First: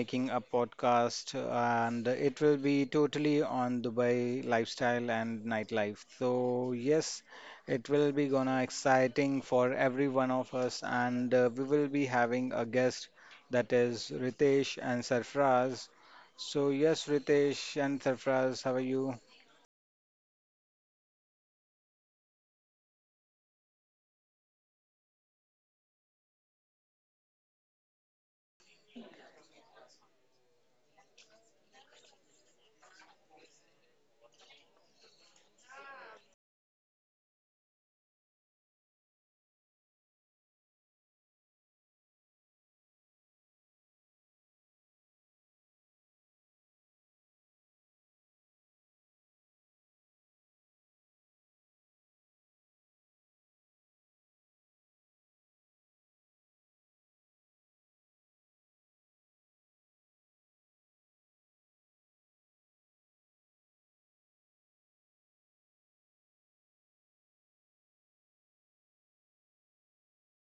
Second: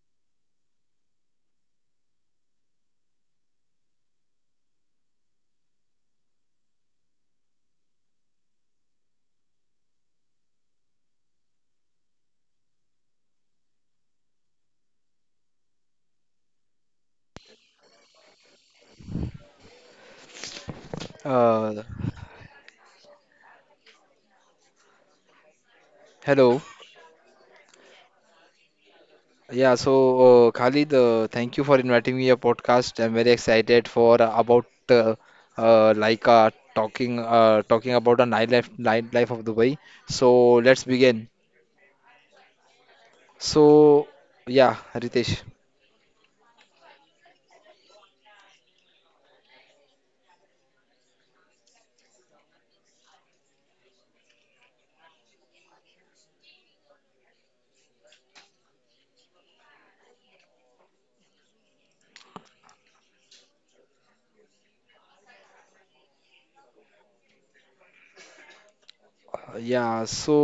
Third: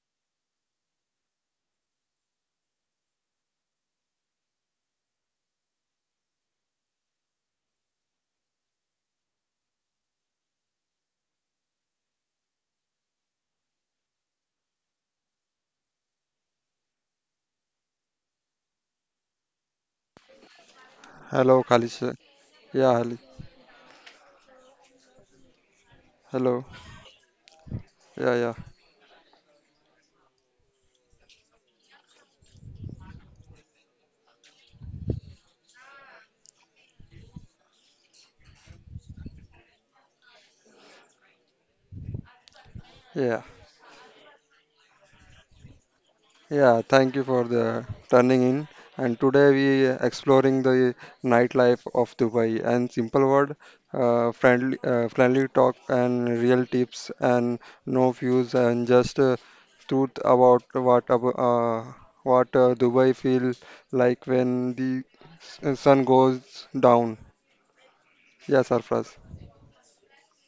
making a podcast, and it will be totally on Dubai lifestyle and nightlife. So, yes, it will be gonna exciting for every one of us, and we will be having a guest that is Ritesh and Sarfraz. So, yes, Ritesh and Sarfraz, how are you? Hello, Uh, Khalisa. Yeah, Hel- Hello. hello. Yeah, yeah, Yeah, so Khalid, thank you for inviting me a podcast. I'm very excited for about like talking about the nightlife of Dubai. So let's begin. yeah, So yeah, Ritesh. yeah. Thank you for the turning in. And today we exploring the nightlife of Dubai and simple word, friendly, friendly talk and real tips and no views and just truth about what ab- uh, what Dubai feel like when the sun goes down. Yeah, Sarfraz. Yeah, so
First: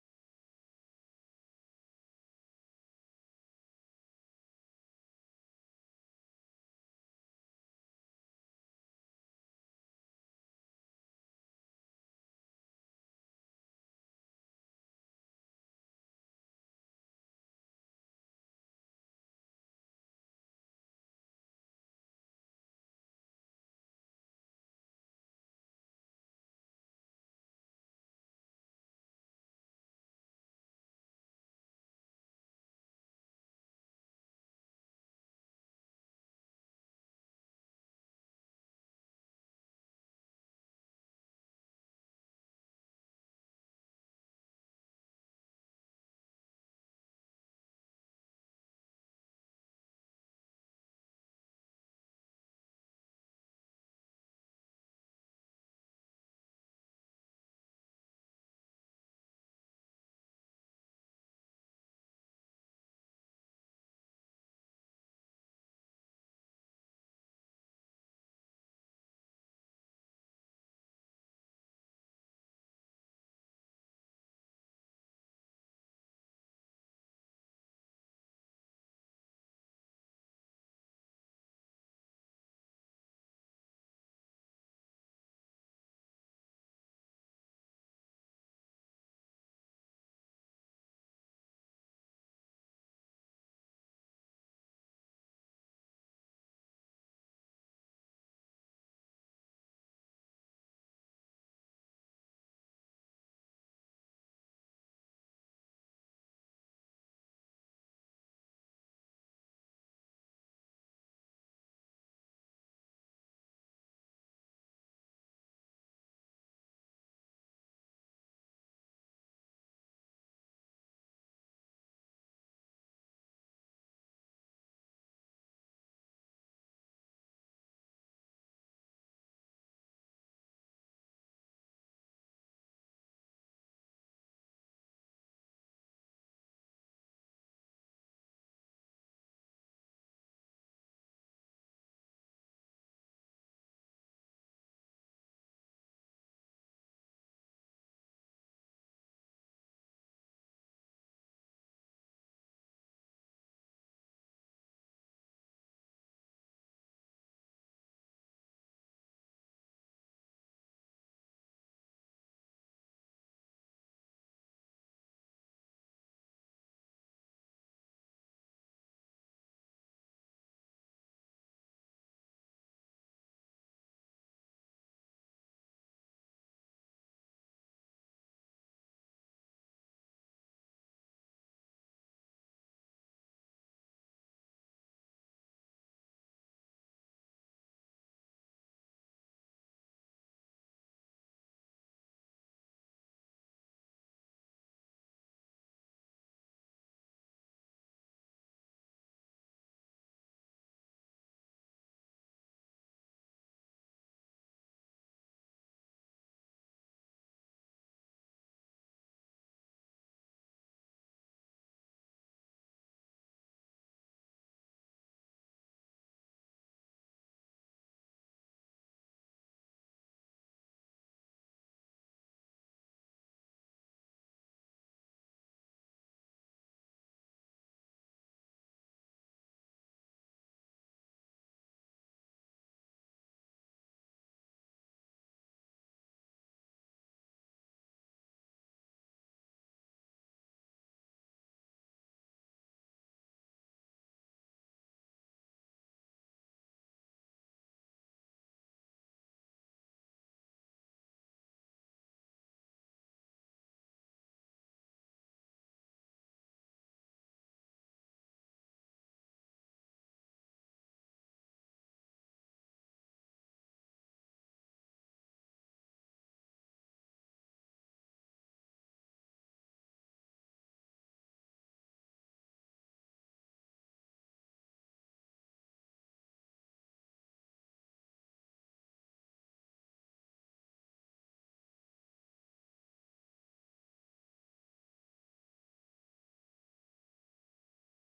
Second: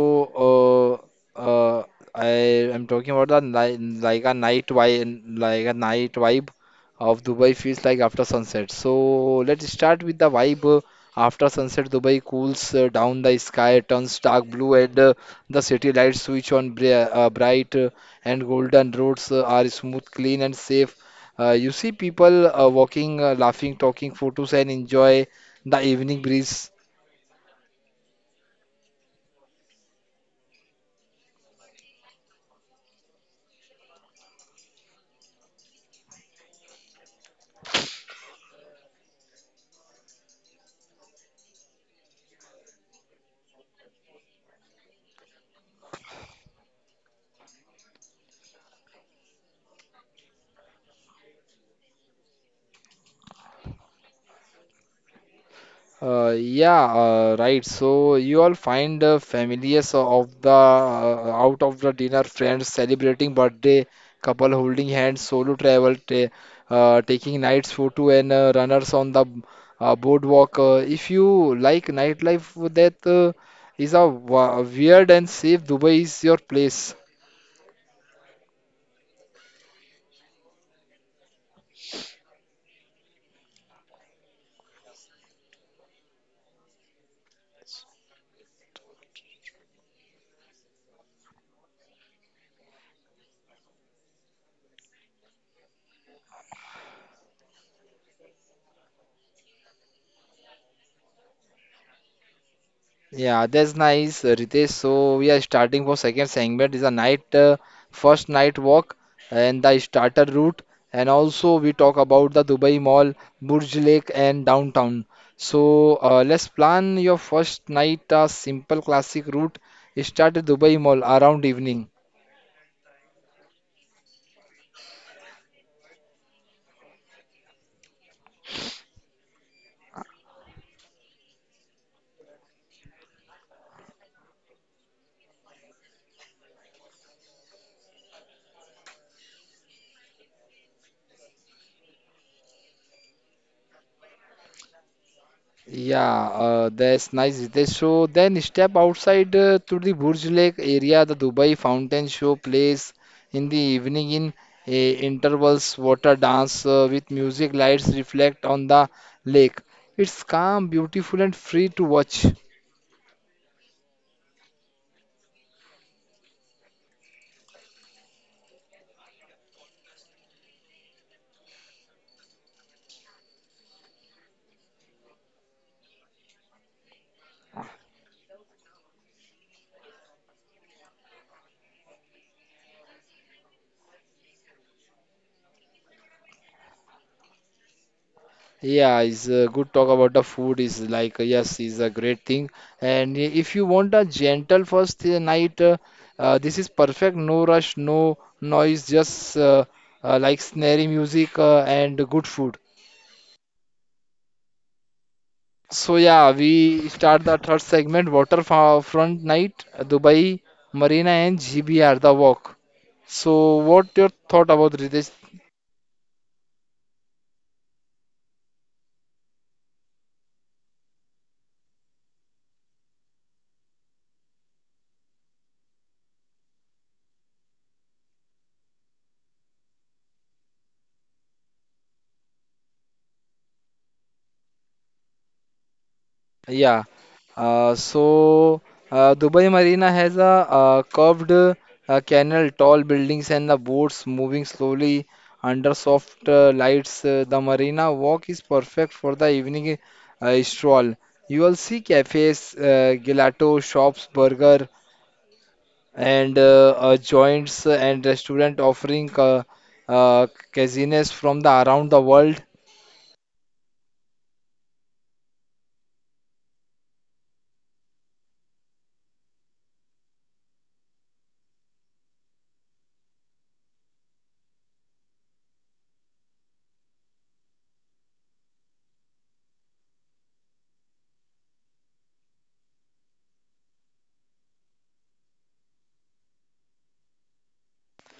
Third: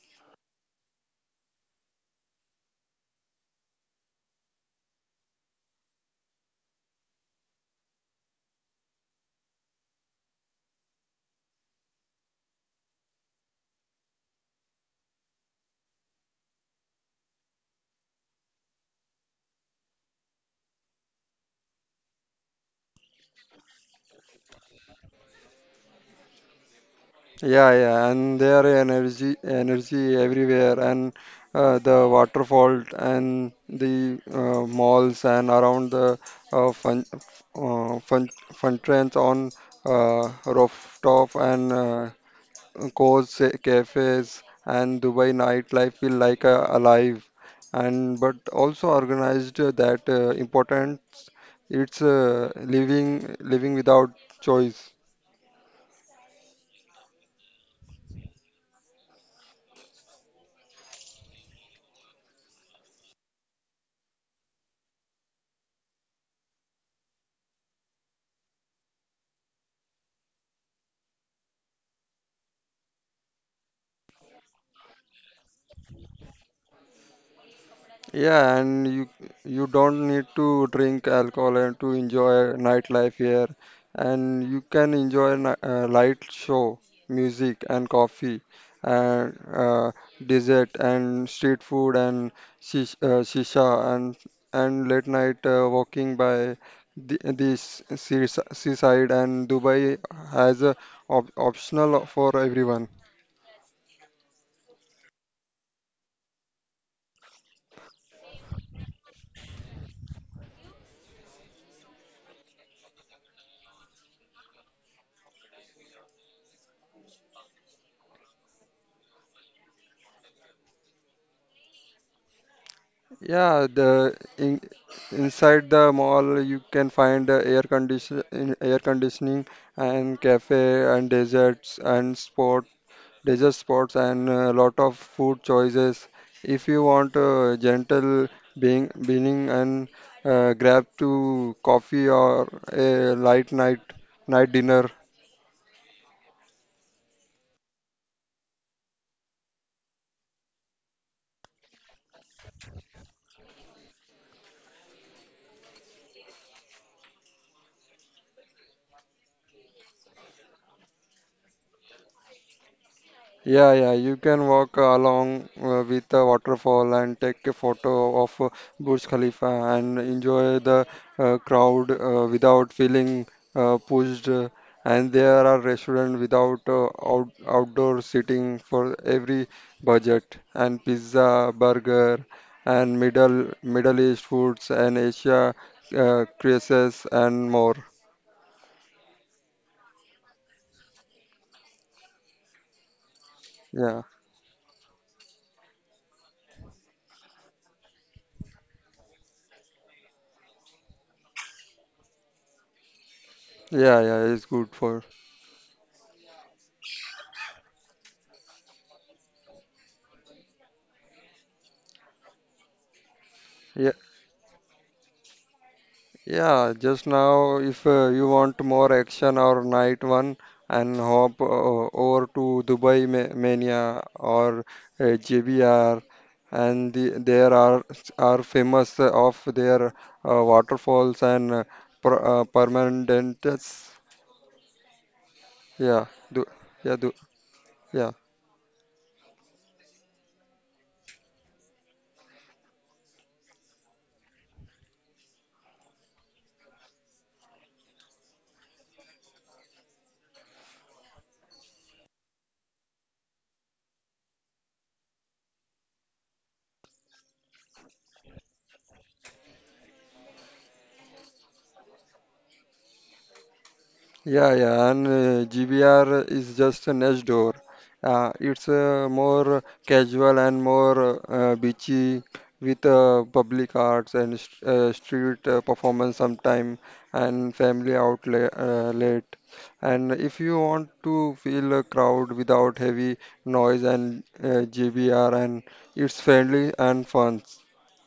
uh, uh, I am talking about the ni like a night vibe, like a night vibe of Dubai feels like after sunset. So let's start with the vibe after sunset. Dubai cools down, the sky turns dark blue, and the city lights switch on bright, and golden roads are smooth, clean, and safe. You see people walking, laughing, talking, photos, and enjoy the evening breeze. Yeah, yeah, and there energy everywhere, and the waterfall and the malls and around the uh, fun fun trends on rooftop and cozy cafes and Dubai nightlife feel like alive, and but also organized that important. It's living without choice. Yeah, right. So you all find families of the out of the dinner, friends celebrating birthday, couple holding hands, solo travel, ta taking nights photo and runners on the boardwalk. If you like nightlife, that is a weird and safe. Dubai is your place. Yeah, and you don't need to drink alcohol and to enjoy nightlife here, and you can enjoy light show, music and coffee, and dessert and street food and shisha and late night walking by this seaside and Dubai has a op optional for everyone. Yeah, that's nice, Ritesh. So we are starting for second segment is a night first night walk and the starter route, and also we talk about the Dubai Mall, Burj Lake, and downtown. So let's plan your first night a simple classic route. Start at Dubai Mall around evening. Yeah, inside the mall you can find air conditioning and cafe and deserts and sport desert spots and a lot of food choices. If you want a gentle being beginning and grab to coffee or a light night dinner. Yeah, that's nice, Ritesh. So then step outside to the Burj Lake area, the Dubai Fountain Show plays in the evening in intervals, water dance with music lights reflect on the lake. It's calm, beautiful, and free to watch. Yeah, yeah, you can walk along with the waterfall and take a photo of Burj Khalifa and enjoy the crowd without feeling pushed. And there are restaurants without out outdoor seating for every budget, and pizza, burger, and Middle East foods and Asia creases and more. Yeah, it's a good talk about the food is like yes, is a great thing. If you want a Yeah, gentle first this is perfect. No rush, no noise, just like snare music and good food. yeah, yeah, it's good for. So yeah, we start the third segment, waterfront night, Dubai, Marina and GBR, the walk. So what Yeah. your thought about Ritesh? Yeah, just now, if you want more action or night one, and hop over to Dubai Mania or JBR, and there are famous of their waterfalls and permanentes. Yeah, du Yeah. yeah, du Uh, yeah. so Dubai Marina has a curved canal, tall buildings, and the boats moving slowly under soft lights. The marina walk is perfect for the evening stroll. You will see cafes, gelato shops, burger, and joints and restaurant offering uh, cuisines from the around the world. Yeah, yeah, and GBR is just next door. It's more casual and more beachy with public arts and st street performance sometime and family outlet late. And if you want to feel a crowd without heavy noise and GBR and it's friendly and fun,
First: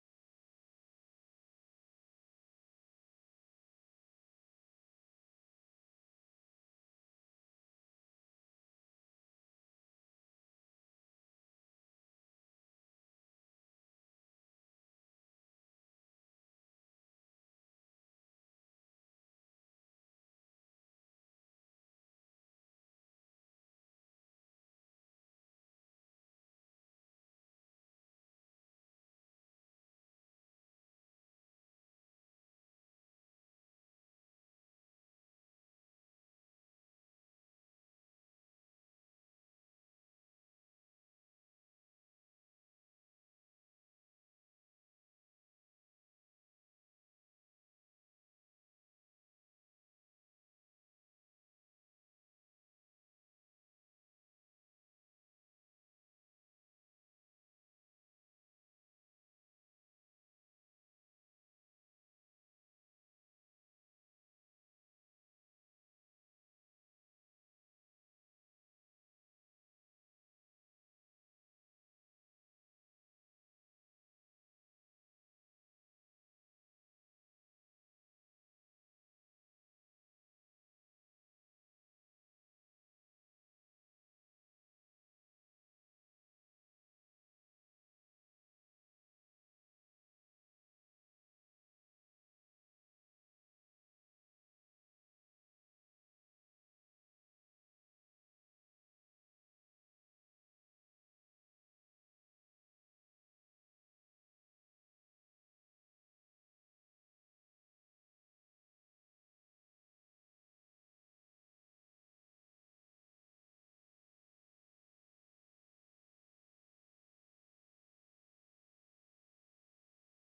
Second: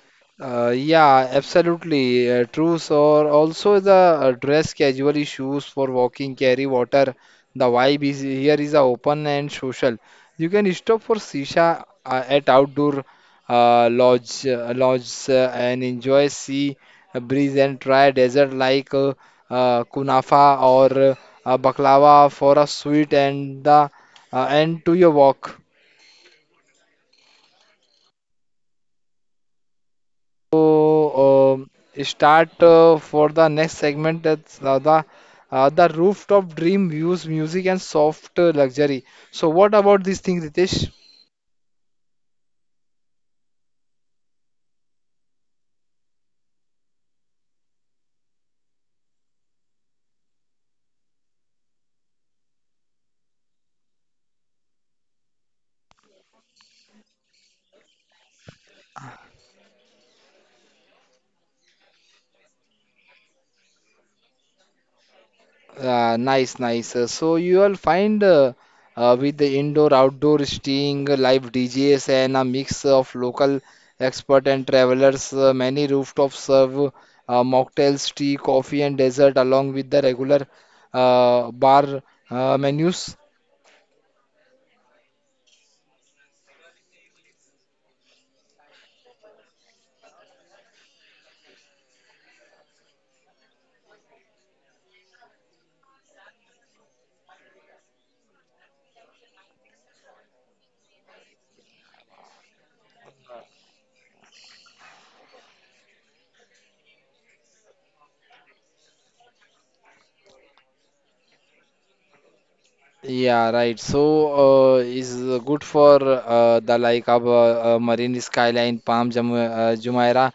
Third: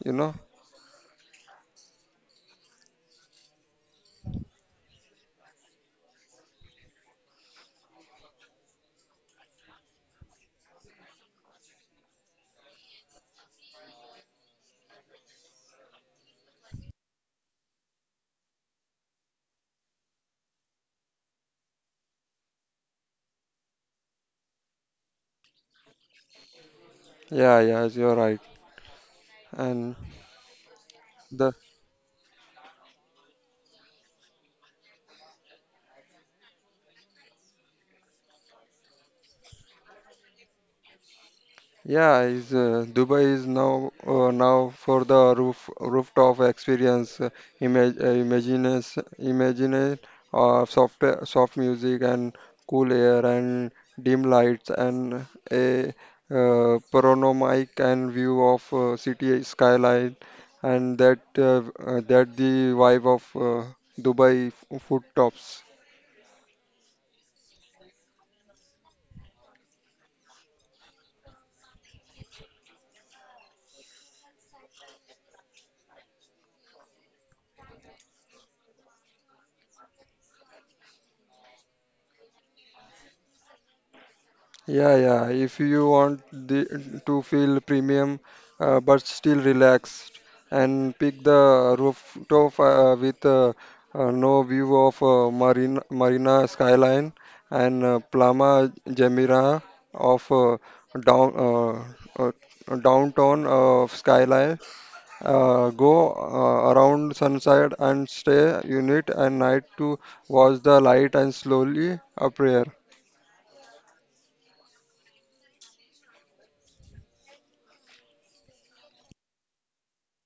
you know? Yeah, absolutely true. So also the dress casually shoes for walking, carry water. The vibe is here is a open and social. You can stop for shisha at outdoor lodge and enjoy sea breeze and try dessert like kunafa or baklava for a sweet and the end to your walk. Yeah, yeah, you're right. And the So, um, start for the next segment. That's the rooftop dream views, music and soft luxury. So, what about these things, Ritesh? yeah, is Dubai is now for the rooftop experience, image imagines imagine of soft music and cool air and dim lights and a panoramic and view of city skyline and that the vibe of Dubai food tops. Nice, nice. So, you will find with the indoor outdoor staying, live DJs, and a mix of local expert and travelers. Many rooftops serve mocktails, tea, coffee, and dessert along with the regular bar menus. Yeah, yeah. If you want to feel premium but still relaxed, and pick the rooftop with no view of Marina skyline and Plama Gemira of downtown of skyline. Go around sunset and stay unit and night to watch the light and slowly appear. Yeah, right. So, is good for the like of Marine Skyline, Palm Jum Jumeirah.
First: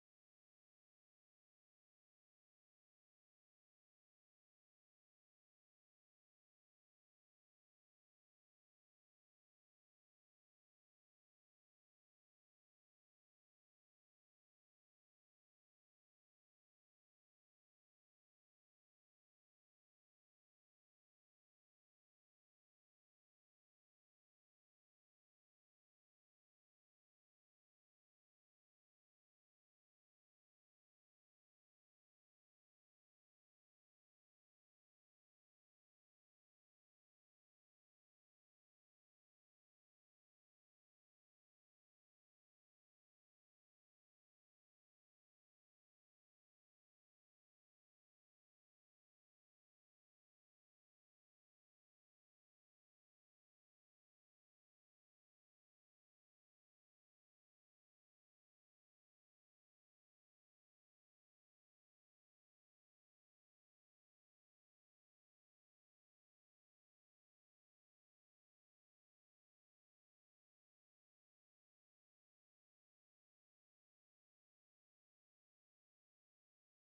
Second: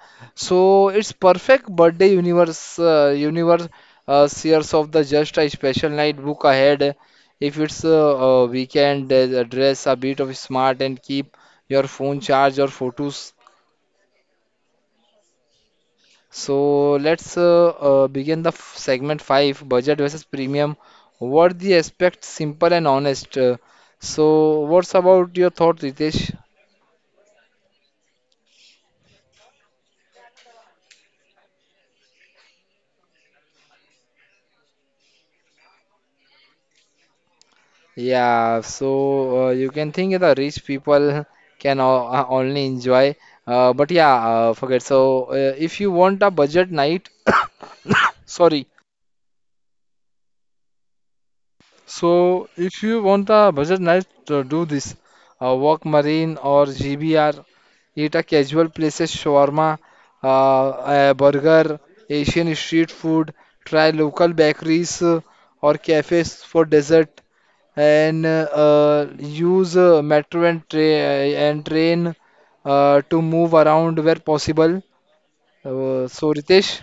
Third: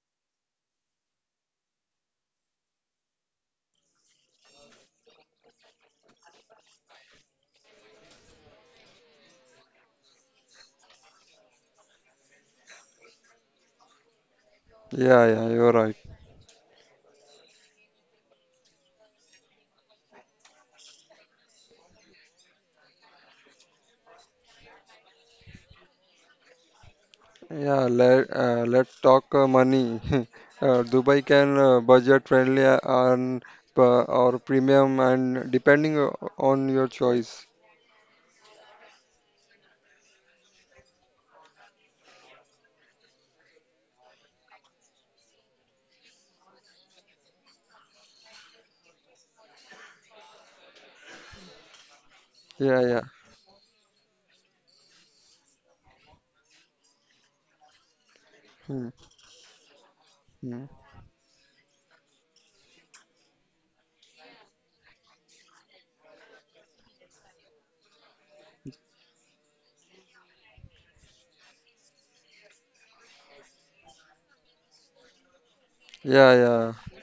So it's perfect birthday universe shares of the just a special night book ahead. If it's weekend, dress a bit of smart and keep your phone charged or photos. Yeah, yeah. You're right. So let's begin the segment 5 budget versus premium. What the aspect simple and honest. So what's about your thought, Ritesh? Let's talk money. Dubai can budget friendly and or premium and depending on your choice. Yeah, so you can think the rich people can only enjoy, but yeah, forget. So if you want a budget night, sorry, so Yeah, if yeah. you want a budget night, do this. Walk Marine or GBR. Eat a casual Hmm, places shawarma, hmm. A burger, Asian street food. Try local bakeries or cafes for dessert. And use metro and, and train to move around where possible. Yeah, So yeah, Ritesh.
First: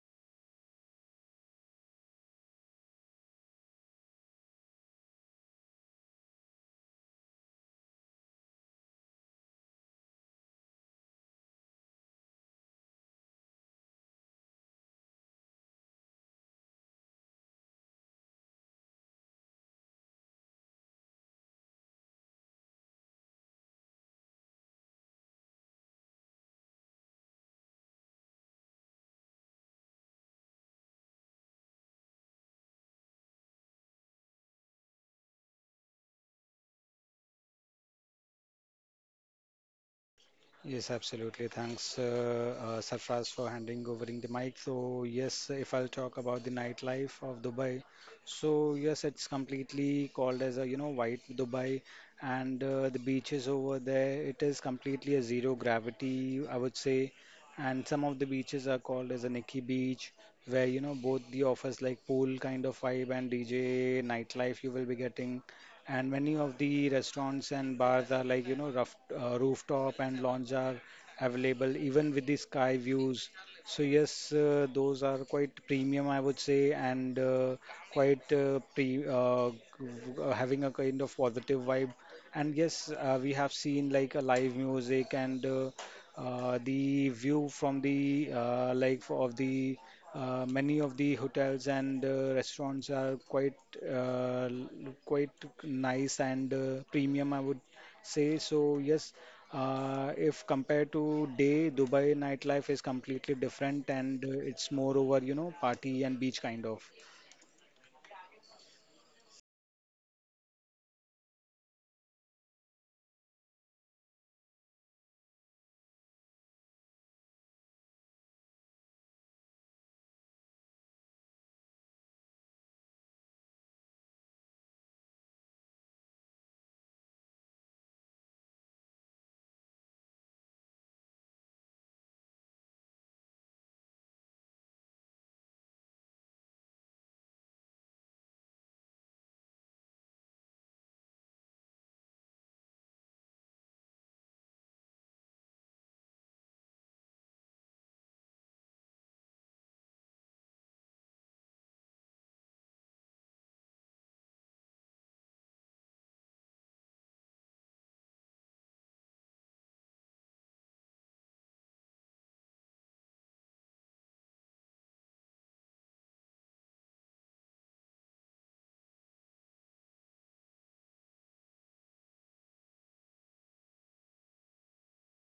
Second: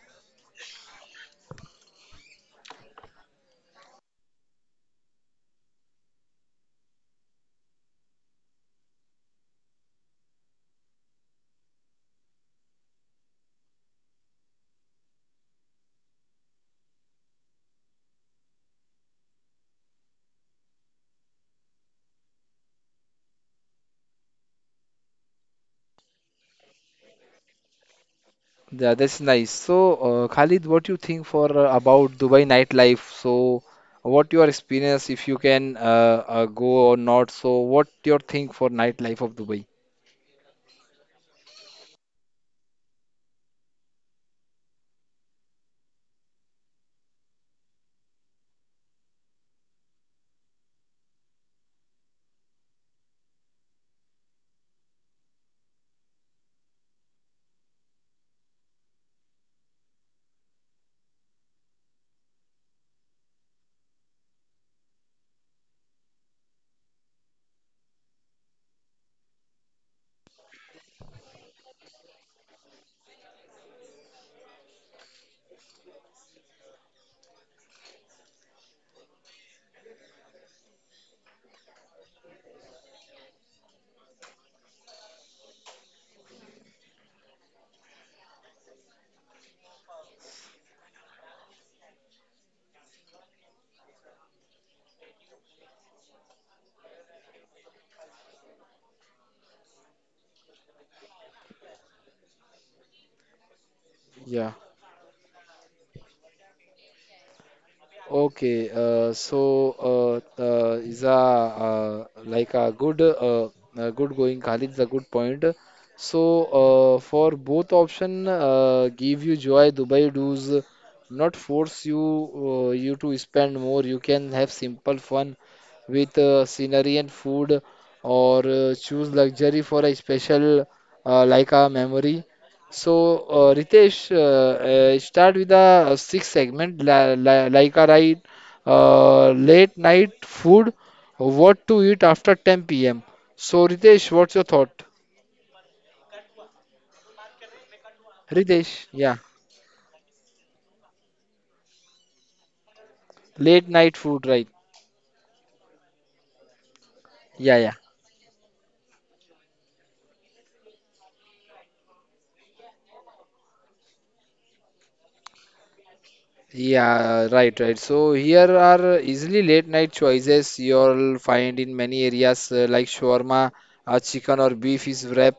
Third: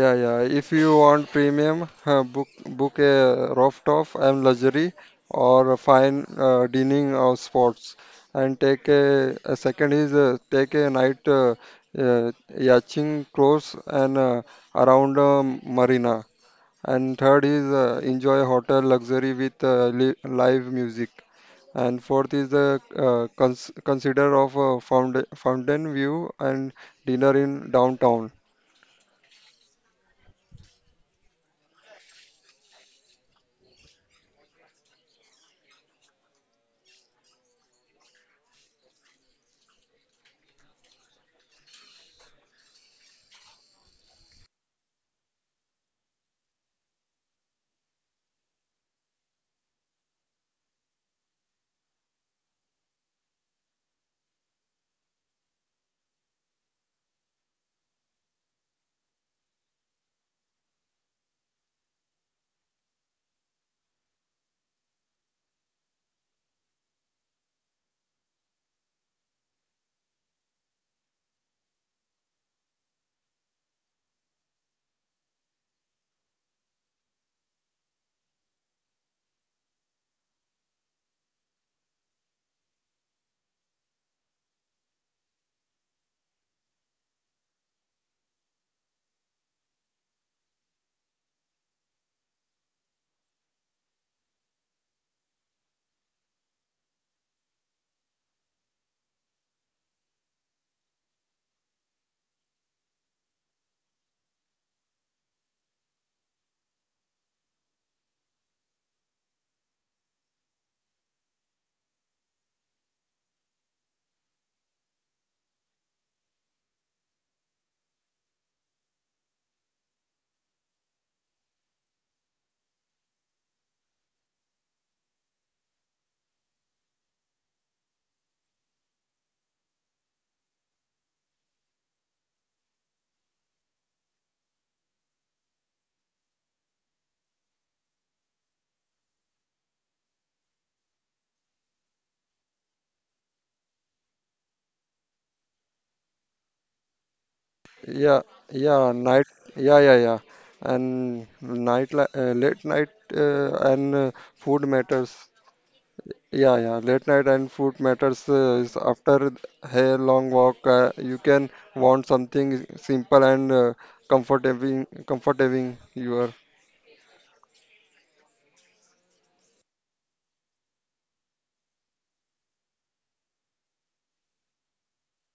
yeah, yeah, If you want premium, book a rooftop and luxury or a fine dining or sports, and a second is take a night uh, yachting course and around marina. And third is enjoy hotel luxury with li live music. And fourth is the consider of a found fountain view and dinner in downtown. Yeah, that's nice. So, Khalid, what you think for about Dubai nightlife? So, what your experience if you can go or not? So, what your think for nightlife of Dubai? Yes, absolutely. Thanks, Sarfraz, for handing over the mic. So, yes, if I'll talk about the nightlife of Dubai, so yes, it's completely called as a you know white Dubai, and the beaches over there, it is completely a zero gravity, I would say, and some of the beaches are called as a Nikki Beach, where you know both the offers like pool kind of vibe and DJ nightlife you will be getting, and many of the restaurants and bars are like you know rooftop and lounge are available even with the sky views. So yes, those are quite premium, I would say, and quite uh, pre uh, g- having a kind of positive vibe. And yes, we have seen like a live music, and the view from the like of the many of the hotels and restaurants are uh, l- quite nice and premium, I would say. So yes, if compared to day, Dubai nightlife is completely different, and it's more over, you know, party and beach kind of. Okay, so is a like a good good going, Khalid is a good point. So for both option, give you joy. Dubai does not force you to spend more. You can have simple fun with scenery and food, or choose luxury for a special like a memory. So, Ritesh, start with the sixth segment, la la like a ride, late night food, what to eat after 10 p.m. So, Ritesh, what's your thought? Yeah, Ritesh, yeah, yeah, night, yeah, yeah, yeah. And night, late night late night and food, right? food matters. Yeah, yeah, late night Yeah, and yeah. food matters is after a long walk. You can want something simple and comforting your. Yeah, right, right. So here are easily late night choices you'll find in many areas like shawarma, chicken or beef is wrap,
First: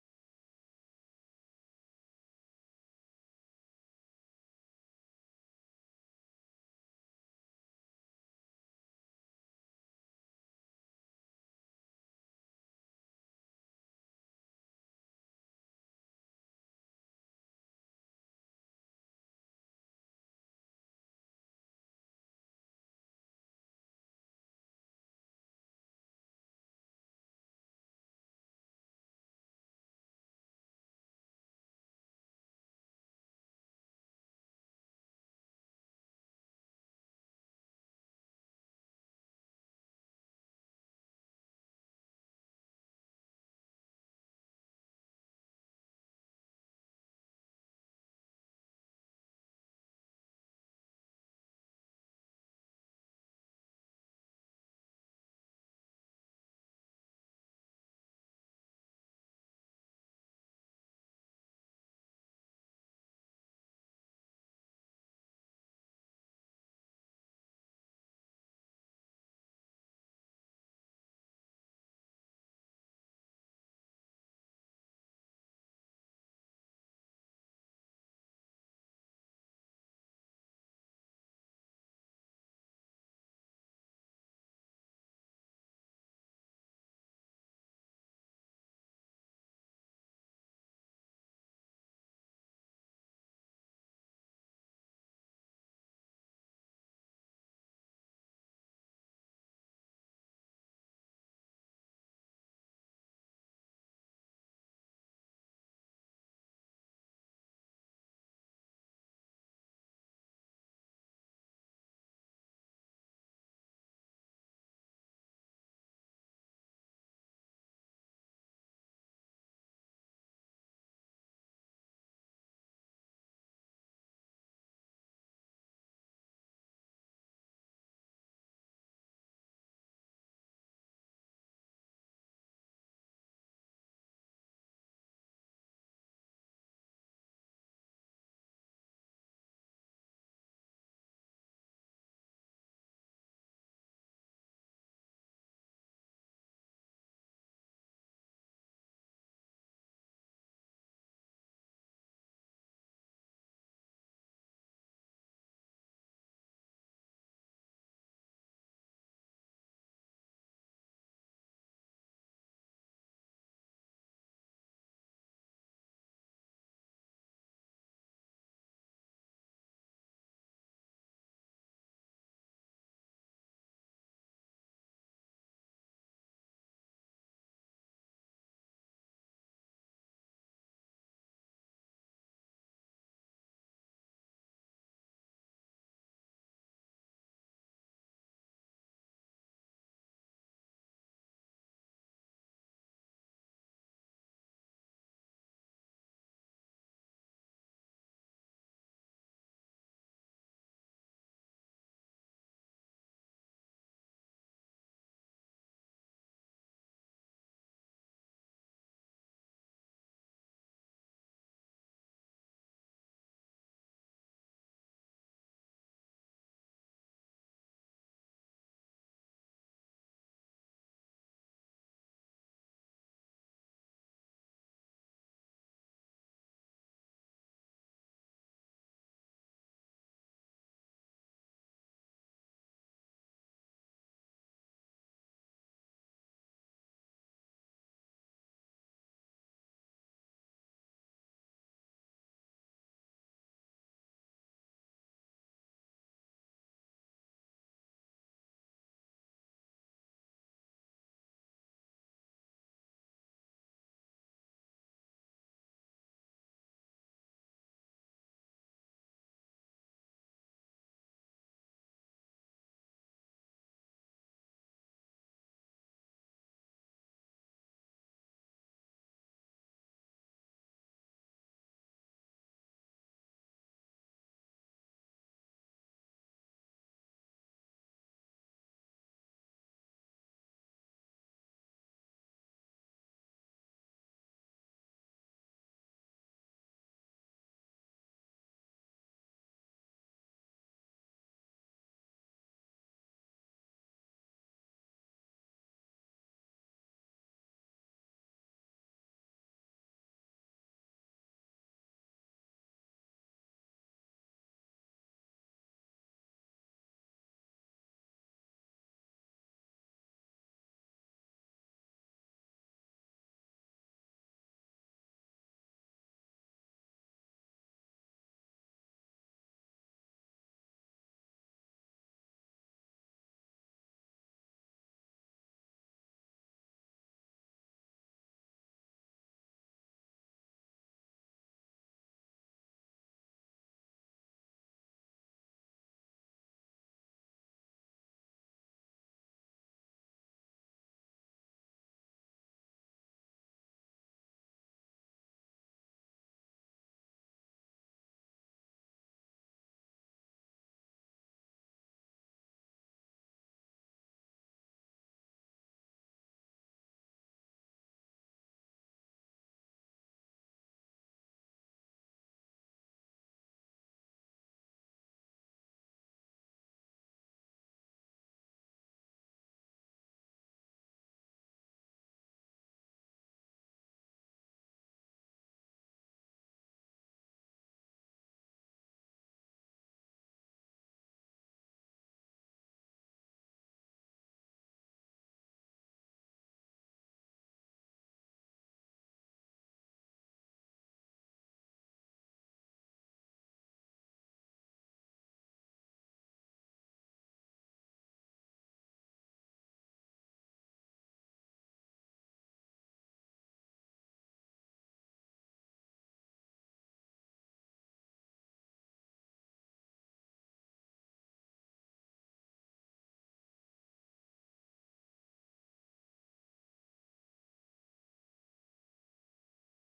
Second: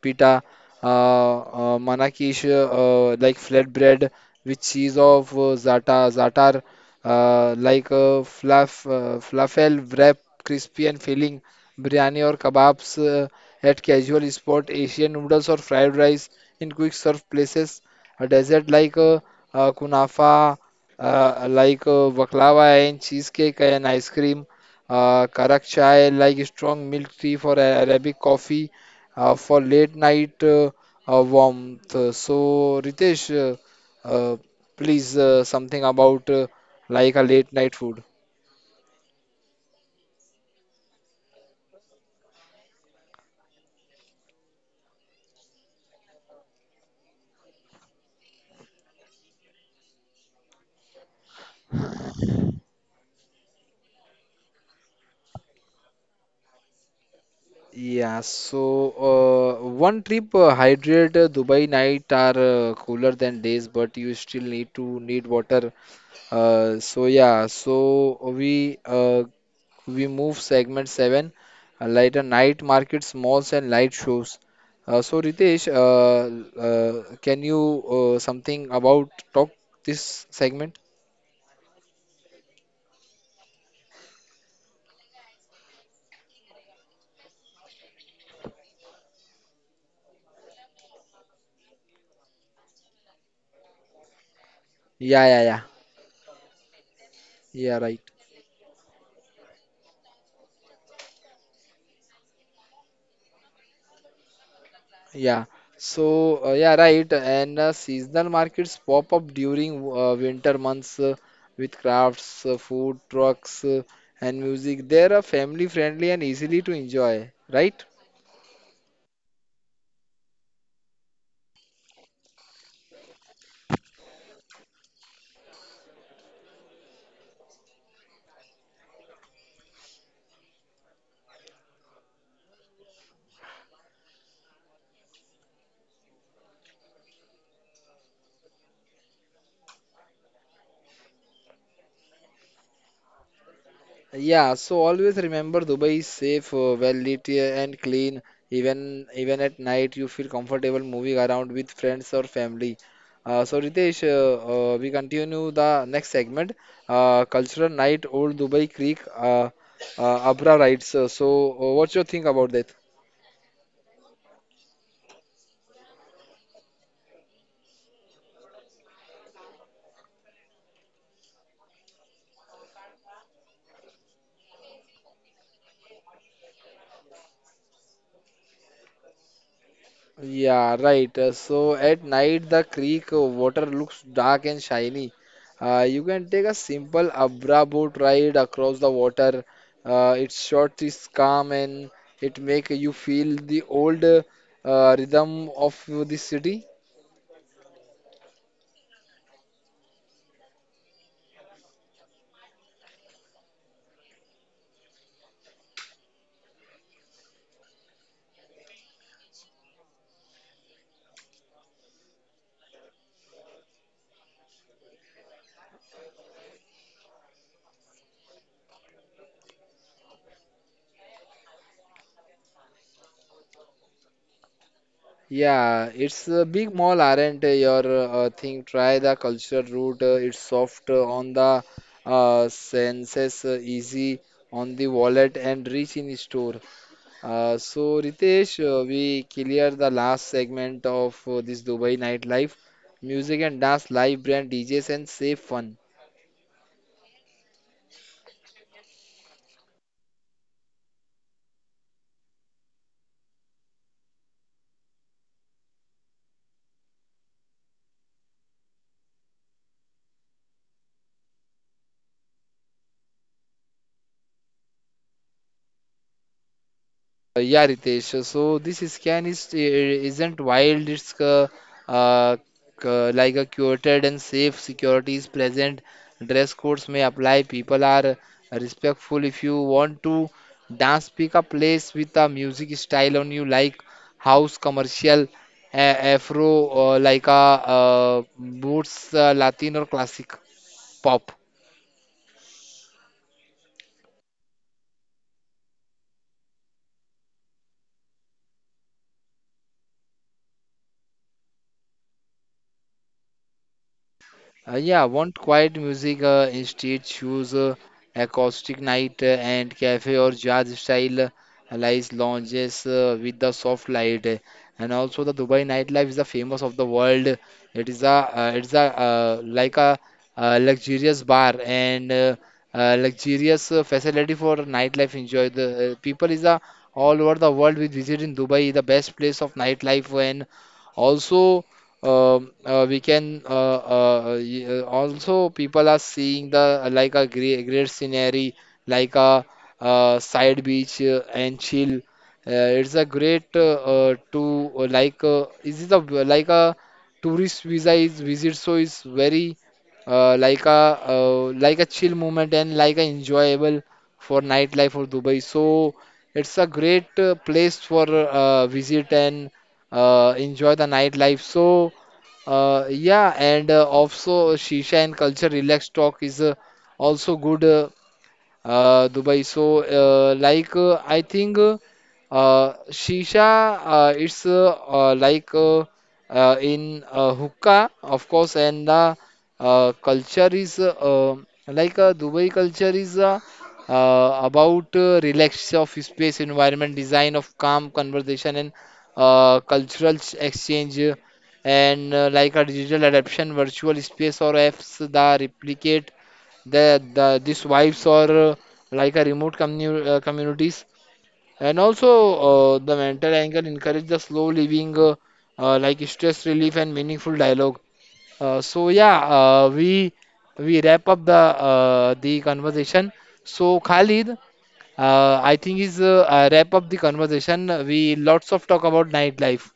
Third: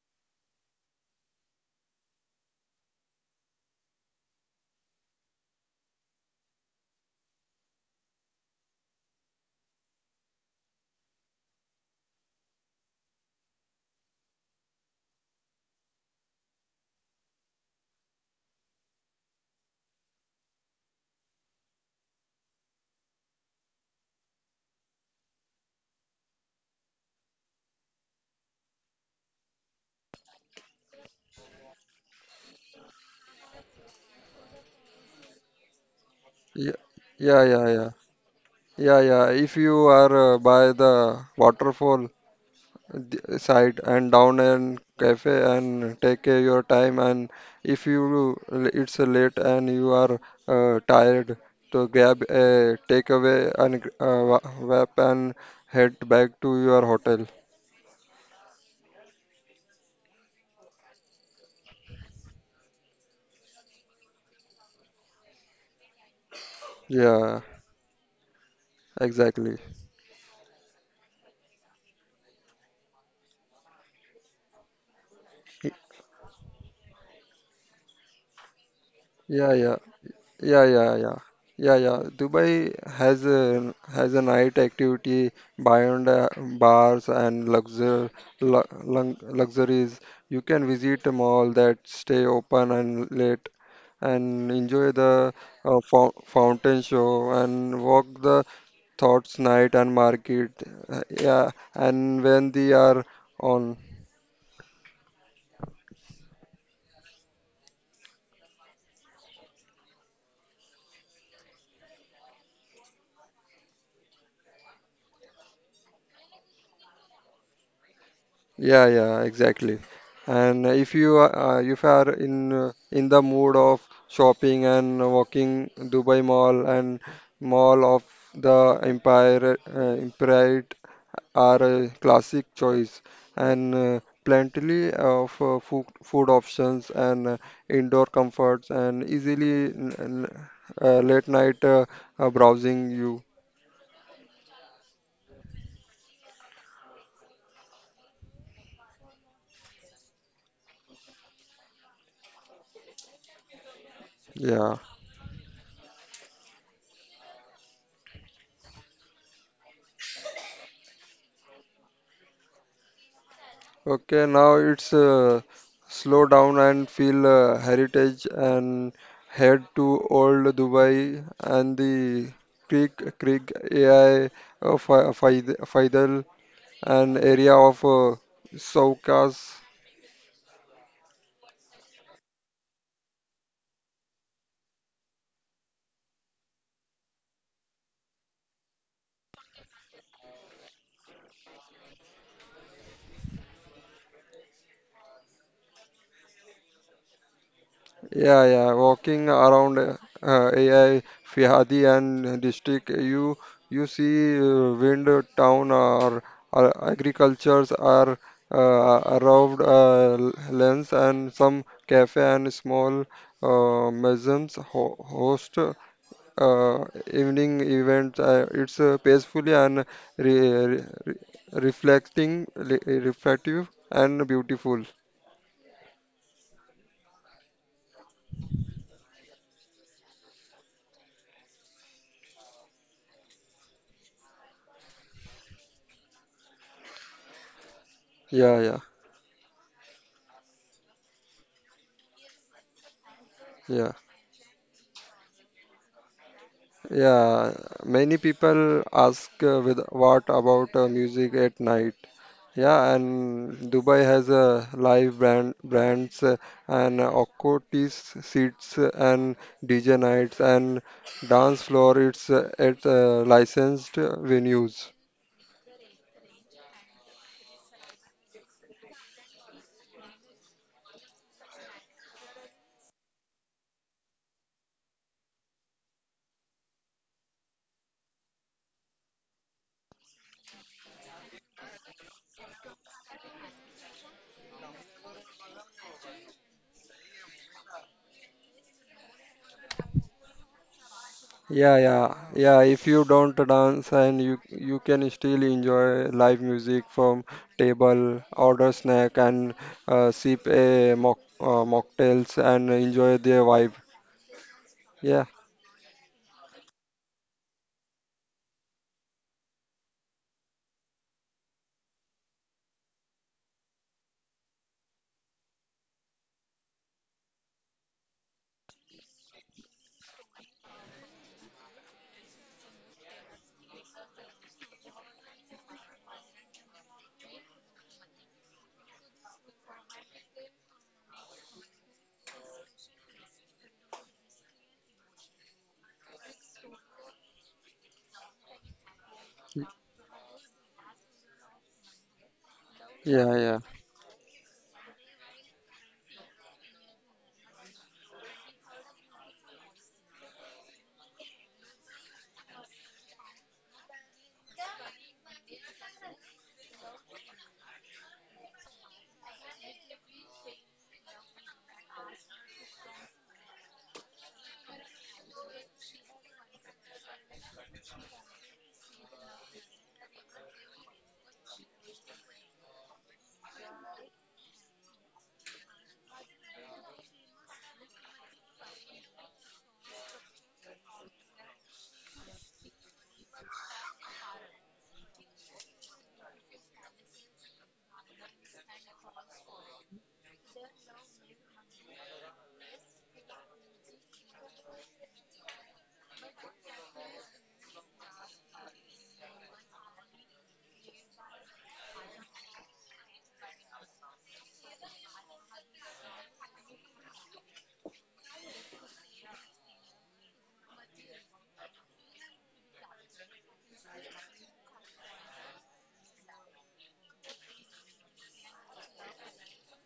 pita, manakish, like flatbread with cheese of zatar, falafel wrap, crispy and filling, biryani or kebabs at casual spot, Asian noodles or fried rice in quick serve places. A dessert like kunafa, baklava and cheesecake and ice cream, karak chai like strong milk tea for Arabic coffee, for late night warmth. So Ritesh, uh, uh, please something about Yeah, like a yeah, late yeah, night yeah, food. Yeah. If you are by the waterfall side and down and cafe and take your time, and if you it's late and you are tired, to grab a takeaway and wrap and head back to your hotel. Yeah, so one trip hydrate Dubai night are cooler than days, but you still need to need water. Uh, so Yeah, yeah, so we uh, exactly. we move segment seven, like night markets, malls and light shows. Uh, so Ritesh, Y- uh, uh, can you something about talk Yeah, yeah. this Yeah, segment? yeah, yeah, yeah. Dubai has a night activity beyond bars and luxuries. You can visit a mall that stay open and late and enjoy Yeah, the yeah, yeah, fountain show yeah, and right. walk the thoughts night and market. Yeah, and when they are on. Yeah. So yeah, right. And seasonal markets pop up during winter months with crafts, food trucks, and music. They are family friendly and easily to enjoy, right? Yeah, yeah, exactly. And if you are in the mood of shopping and walking Dubai Mall and Mall of the Empire, Empire are a classic choice and plenty of food options and indoor comforts and easily late night browsing you. Yeah, so always remember Dubai is safe, well-lit, and clean. Even at night, you feel comfortable moving around with friends or family. So Ritesh, Yeah. we continue the next segment, cultural night, old Dubai Creek, Abra rides. So, what's your think about that? Okay, now it's slow down and feel heritage and head to old Dubai and the Creek AI Faidal and area of Soukas. Yeah, right. So at night, the creek water looks dark and shiny. You can take a simple Abra boat ride across the water. Its short is calm and it make you feel the old rhythm of the city. Yeah, yeah. Walking around AI Fihadi and district, you see wind town or, or agricultures are around lands and some cafe and small museums ho host uh, evening events. It's peacefully and re re re- reflecting, re reflective and beautiful. Yeah, it's a big mall, aren't your thing. Try the culture route. It's soft on the senses, easy on the wallet, and rich in store. Uh, so Yeah, Ritesh, yeah, uh, we clear the last segment of this Dubai nightlife, music and yeah. dance, live brand, DJs and safe fun. Yeah, many people ask with what about music at night? Yeah, and Dubai has uh, live brands and occultist seats and DJ nights and dance floor. It's at licensed venues. Yeah, Ritesh. So this scan is isn't wild. It's uh, like a curated and safe. Security is present. Dress codes may apply. People are respectful. If you want to dance, pick a place with a music style on you, like house, commercial, afro, like a boots, Latin or classic pop. Yeah. If you don't dance and you can still enjoy live music from table, order snack and sip a mocktails and enjoy the vibe. Yeah, Yeah, want quiet music, instead choose acoustic night and cafe or jazz style lies lounges with the soft light. And also the Dubai nightlife is the famous of the world. It is a it's a like a luxurious bar and luxurious facility for nightlife enjoy. The people is a all over the world we visit in Dubai the best place of nightlife and also we can y- also people are seeing the like a great, great scenery like a side beach and chill. It's a yeah, great yeah, to like is it a like a tourist visa is visit so it's very uh, like a like a chill moment and like a enjoyable for nightlife for Dubai so it's a great place for visit and enjoy the nightlife. So, yeah, and also shisha and culture relax talk is also good. Dubai. So, I think shisha, it's like in hookah, of course, and the culture is Dubai culture is about relax of space, environment, design of calm conversation, and cultural exchange. And like a digital adaptation, virtual space or apps that replicate these vibes are like a remote communities and also the mental angle encourage the slow living like stress relief and meaningful dialogue. So yeah, we wrap up the conversation. So Khalid, I think is wrap up the conversation we lots of talk about nightlife.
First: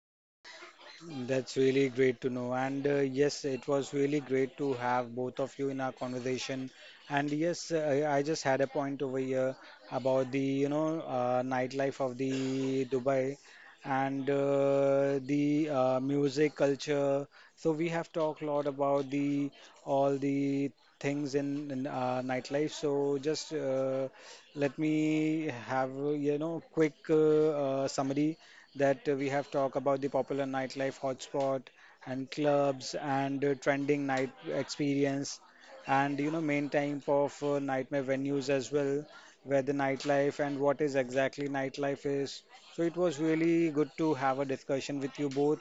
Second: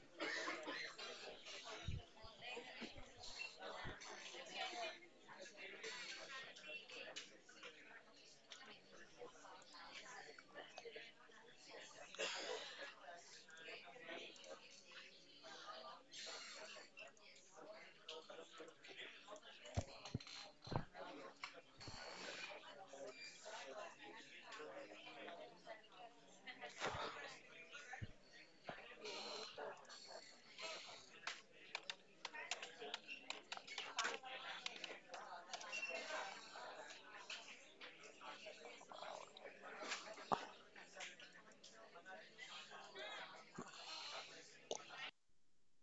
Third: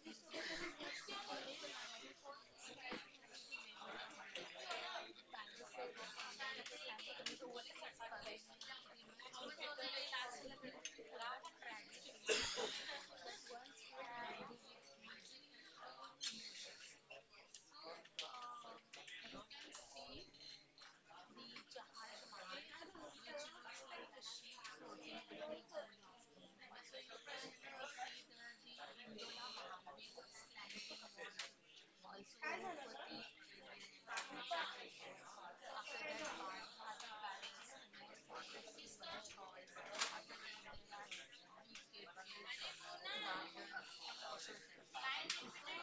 That's really great to know. And yes, it was really great to have both of you in our conversation. And yes, I just had a point over here about the, you know, nightlife of the Dubai, and the music culture. So we have talked a lot about the all the things in, nightlife. So just let me have, you know, quick summary that we have talked about the popular nightlife hotspot and clubs, and trending night experience, and you know main type of nightmare venues as well, where the nightlife and what is exactly nightlife is. So it was really good to have a discussion with you both,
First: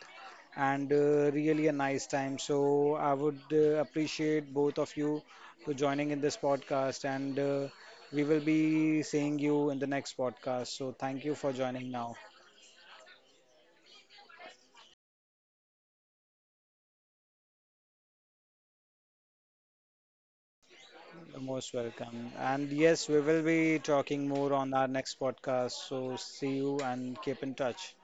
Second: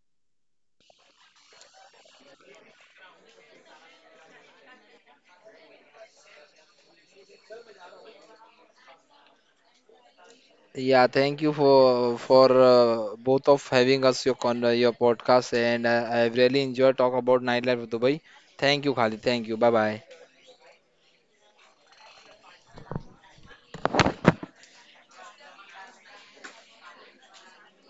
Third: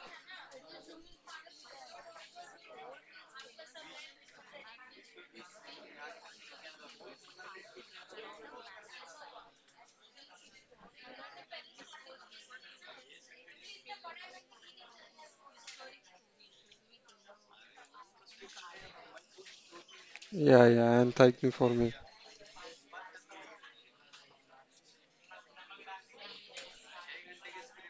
and really a nice time. So I would appreciate both of you to joining in this podcast, and we will be seeing you in the next podcast. So Yeah, thank you for thank you for joining now. Both of having us your con your podcast and I've really enjoyed talk about nightlife of Dubai. Thank you, Khalid. Thank you. Bye bye. Yeah. And You're thank you most for me. welcome. And yes, we will be talking more on our next podcast. So see you and keep in touch.